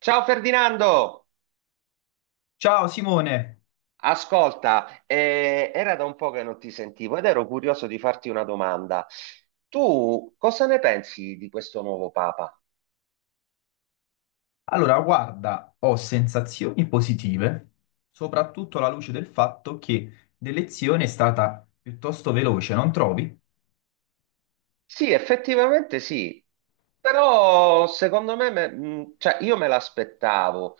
Ciao Ferdinando, Ciao Simone, ascolta, era da un po' che non ti sentivo ed ero curioso di farti una domanda. Tu cosa ne pensi di questo nuovo Papa? allora guarda, ho sensazioni positive, soprattutto alla luce del fatto che l'elezione è stata piuttosto veloce, non trovi? Sì, effettivamente sì, però secondo me, cioè, io me l'aspettavo.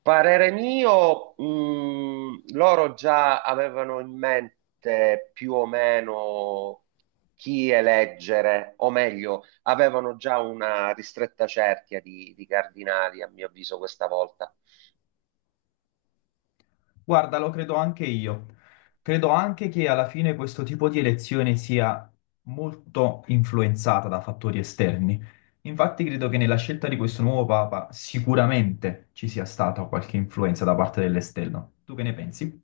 Parere mio, loro già avevano in mente più o meno chi eleggere, o meglio, avevano già una ristretta cerchia di cardinali, a mio avviso, questa volta. Guarda, lo credo anche io. Credo anche che alla fine questo tipo di elezione sia molto influenzata da fattori esterni. Infatti credo che nella scelta di questo nuovo Papa sicuramente ci sia stata qualche influenza da parte dell'esterno. Tu che ne pensi?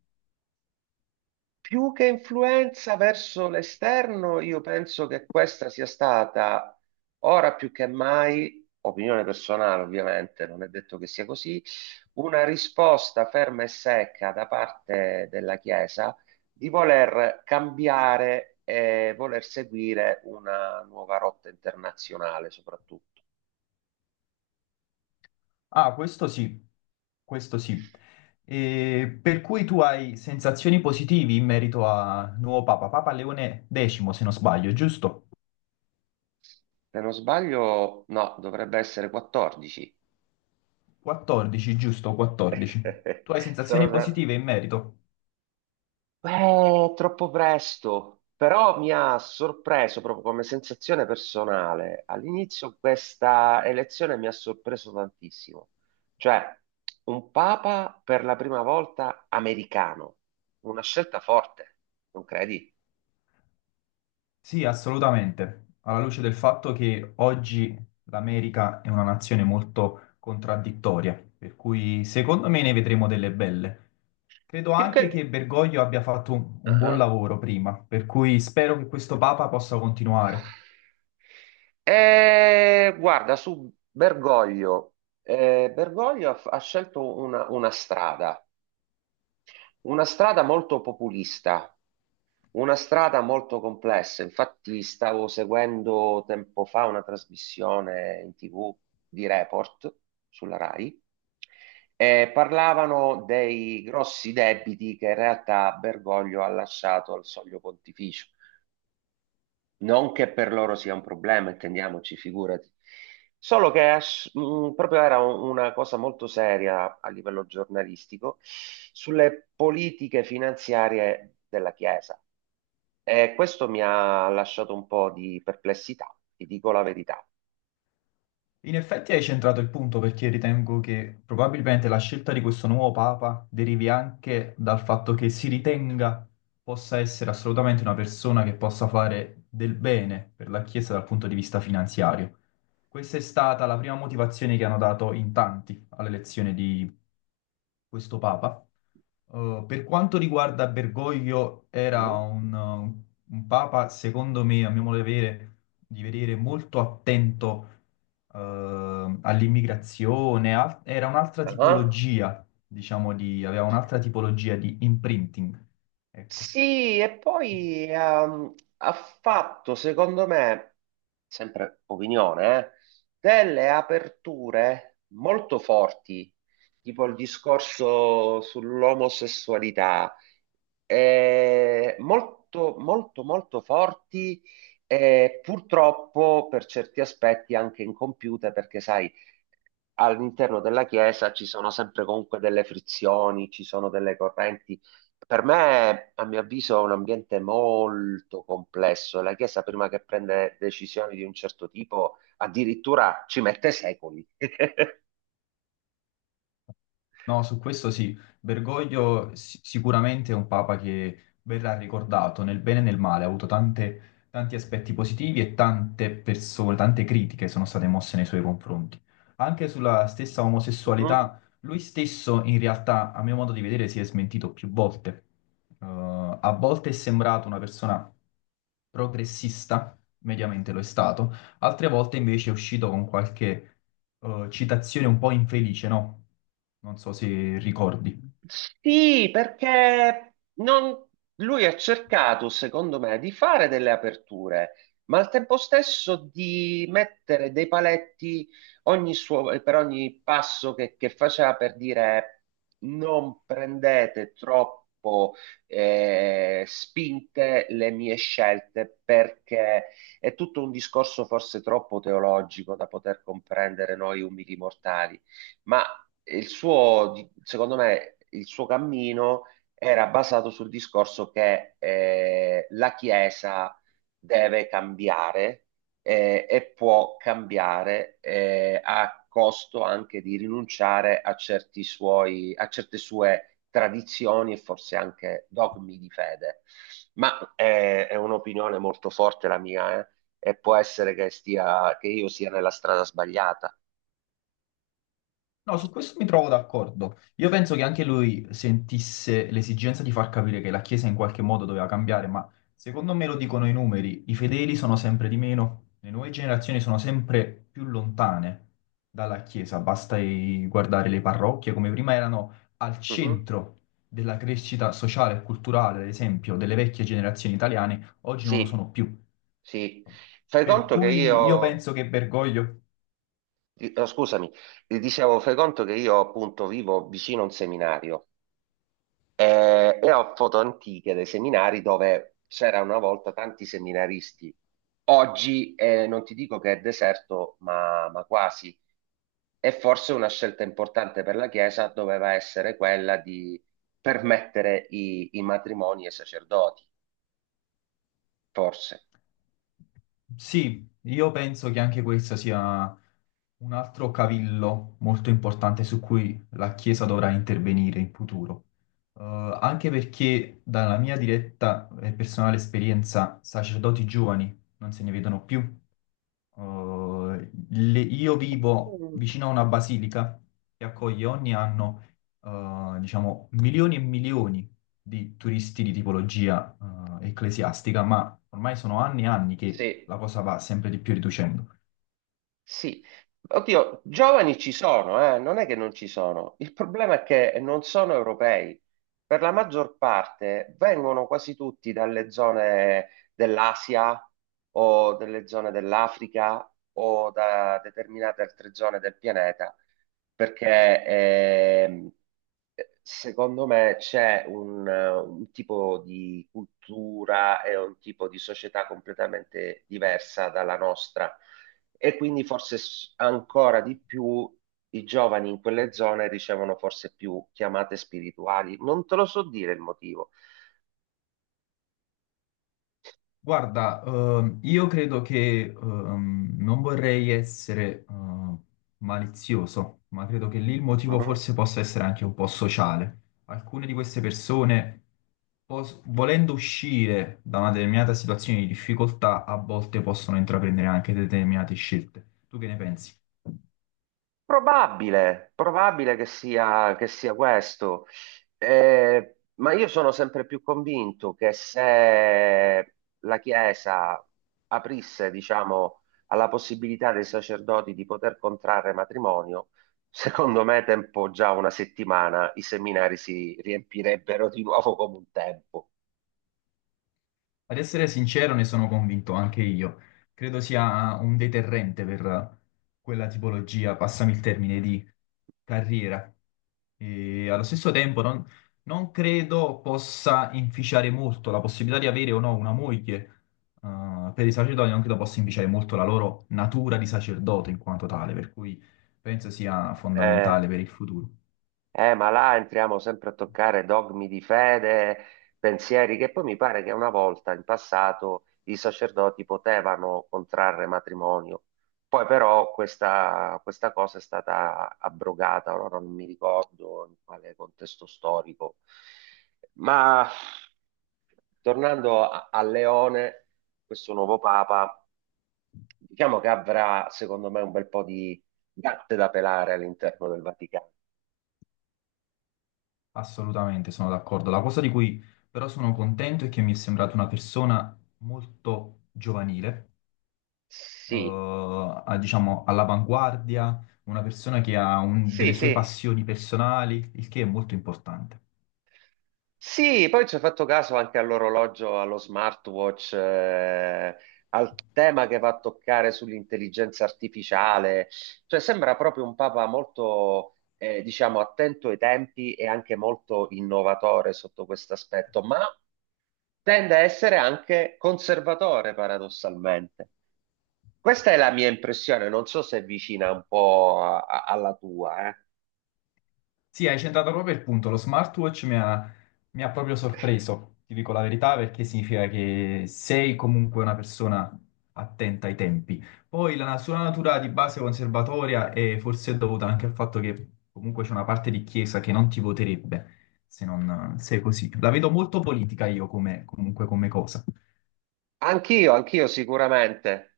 Più che influenza verso l'esterno, io penso che questa sia stata ora più che mai, opinione personale ovviamente, non è detto che sia così, una risposta ferma e secca da parte della Chiesa di voler cambiare e voler seguire una nuova rotta internazionale soprattutto. Ah, questo sì, questo sì. E per cui tu hai sensazioni positive in merito a nuovo Papa, Papa Leone X, se non sbaglio, giusto? Se non sbaglio, no, dovrebbe essere 14. 14, giusto? 14. Tu hai sensazioni Sono. positive in merito? Beh, troppo presto, però mi ha sorpreso proprio come sensazione personale. All'inizio questa elezione mi ha sorpreso tantissimo, cioè un papa per la prima volta americano, una scelta forte, non credi? Sì, assolutamente. Alla luce del fatto che oggi l'America è una nazione molto contraddittoria, per cui secondo me ne vedremo delle belle. Credo Più anche che... che Bergoglio abbia fatto un buon Ah. lavoro prima, per cui spero che questo Papa possa continuare. Guarda, su Bergoglio, Bergoglio ha scelto una strada, una strada molto populista. Una strada molto complessa, infatti stavo seguendo tempo fa una trasmissione in TV di Report sulla Rai e parlavano dei grossi debiti che in realtà Bergoglio ha lasciato al soglio pontificio. Non che per loro sia un problema, intendiamoci, figurati. Solo che proprio era una cosa molto seria a livello giornalistico sulle politiche finanziarie della Chiesa. E questo mi ha lasciato un po' di perplessità, ti dico la verità. In effetti hai centrato il punto perché ritengo che probabilmente la scelta di questo nuovo Papa derivi anche dal fatto che si ritenga possa essere assolutamente una persona che possa fare del bene per la Chiesa dal punto di vista finanziario. Questa è stata la prima motivazione che hanno dato in tanti all'elezione di questo papa. Per quanto riguarda Bergoglio, era Mm. un papa, secondo me, a mio modo di vedere molto attento eh, all'immigrazione, era un'altra Ah. tipologia, diciamo, di, aveva un'altra tipologia di imprinting. Ecco. Sì, e poi ha fatto, secondo me, sempre opinione, delle aperture molto forti, tipo il discorso sull'omosessualità, molto, molto, molto forti e purtroppo per certi aspetti anche incompiute, perché sai, all'interno della Chiesa ci sono sempre comunque delle frizioni, ci sono delle correnti. Per me, a mio avviso, è un ambiente molto complesso. La Chiesa, prima che prende decisioni di un certo tipo, addirittura ci mette secoli. No, su questo sì, Bergoglio sicuramente è un papa che verrà ricordato nel bene e nel male, ha avuto tanti aspetti positivi e tante persone, tante critiche sono state mosse nei suoi confronti. Anche sulla stessa Mhm. omosessualità, lui stesso in realtà, a mio modo di vedere, si è smentito più volte. A volte è sembrato una persona progressista, mediamente lo è stato, altre volte invece è uscito con qualche citazione un po' infelice, no? Non so se ricordi. Sì, perché lui ha cercato, secondo me, di fare delle aperture, ma al tempo stesso di mettere dei paletti per ogni passo che faceva, per dire non prendete troppo spinte le mie scelte, perché è tutto un discorso forse troppo teologico da poter comprendere noi umili mortali, ma il suo, secondo me, il suo cammino era basato sul discorso che la Chiesa deve cambiare e può cambiare a costo anche di rinunciare a a certe sue tradizioni e forse anche dogmi di fede. Ma è un'opinione molto forte la mia, e può essere che stia, che io sia nella strada sbagliata. No, su questo mi trovo d'accordo. Io penso che anche lui sentisse l'esigenza di far capire che la Chiesa in qualche modo doveva cambiare, ma secondo me lo dicono i numeri, i fedeli sono sempre di meno, le nuove generazioni sono sempre più lontane dalla Chiesa, basta guardare le parrocchie come prima erano al Mhm. centro della crescita sociale e culturale, ad esempio, delle vecchie generazioni italiane, oggi non lo Sì. sono più. Sì, fai Per conto che cui io io, penso che Bergoglio. No, scusami, dicevo, fai conto che io appunto vivo vicino a un seminario e ho foto antiche dei seminari dove c'era una volta tanti seminaristi. Oggi non ti dico che è deserto, ma quasi. E forse una scelta importante per la Chiesa doveva essere quella di permettere i matrimoni ai sacerdoti, forse. Sì, io penso che anche questo sia un altro cavillo molto importante su cui la Chiesa dovrà intervenire in futuro. Anche perché dalla mia diretta e personale esperienza, sacerdoti giovani non se ne vedono più. Io vivo Mm. vicino a una basilica che accoglie ogni anno, diciamo, milioni e milioni di turisti di tipologia, ecclesiastica, ma ormai sono anni e anni che Sì, la cosa va sempre di più riducendo. sì, oddio, giovani ci sono, non è che non ci sono. Il problema è che non sono europei. Per la maggior parte vengono quasi tutti dalle zone dell'Asia o delle zone dell'Africa o da determinate altre zone del pianeta, perché secondo me c'è un tipo di cultura e un tipo di società completamente diversa dalla nostra e quindi forse ancora di più i giovani in quelle zone ricevono forse più chiamate spirituali. Non te lo so dire il motivo. Guarda, io credo che non vorrei essere malizioso, ma credo che lì il motivo forse possa essere anche un po' sociale. Alcune di queste persone, volendo uscire da una determinata situazione di difficoltà, a volte possono intraprendere anche determinate scelte. Tu che ne pensi? Probabile che sia questo. Ma io sono sempre più convinto che se la Chiesa aprisse, diciamo, alla possibilità dei sacerdoti di poter contrarre matrimonio, secondo me, tempo già una settimana, i seminari si riempirebbero di nuovo come un tempo. Ad essere sincero, ne sono convinto anche io. Credo sia un deterrente per quella tipologia, passami il termine, carriera. E allo stesso tempo non credo possa inficiare molto la possibilità di avere o no una moglie. Per i sacerdoti non credo possa inficiare molto la loro natura di sacerdote in quanto tale, per cui penso sia Eh, fondamentale per il futuro. Eh, ma là entriamo sempre a toccare dogmi di fede, pensieri, che poi mi pare che una volta in passato i sacerdoti potevano contrarre matrimonio. Poi però questa cosa è stata abrogata, ora non mi ricordo in quale contesto storico. Ma tornando a Leone, questo nuovo papa, diciamo che avrà secondo me un bel po' di gatte da pelare all'interno del Vaticano. Assolutamente, sono d'accordo. La cosa di cui però sono contento è che mi è sembrata una persona molto giovanile Sì, diciamo, all'avanguardia, una persona che ha sì, delle sue sì. passioni personali, il che è molto importante. Sì, poi ci ho fatto caso anche all'orologio, allo smartwatch, al tema che va a toccare sull'intelligenza artificiale. Cioè, sembra proprio un papa molto, diciamo, attento ai tempi e anche molto innovatore sotto questo aspetto, ma tende a essere anche conservatore, paradossalmente. Questa è la mia impressione, non so se è vicina un po' alla tua, eh. Sì, hai centrato proprio il punto, lo smartwatch mi ha proprio sorpreso, ti dico la verità, perché significa che sei comunque una persona attenta ai tempi. Poi la sua natura di base conservatoria è forse dovuta anche al fatto che comunque c'è una parte di chiesa che non ti voterebbe se non sei così. La vedo molto politica io come, comunque come cosa. Anch'io, anch'io sicuramente.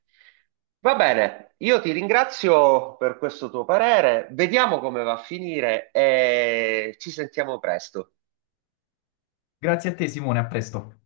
Va bene, io ti ringrazio per questo tuo parere. Vediamo come va a finire e ci sentiamo presto. Grazie a te, Simone, a presto.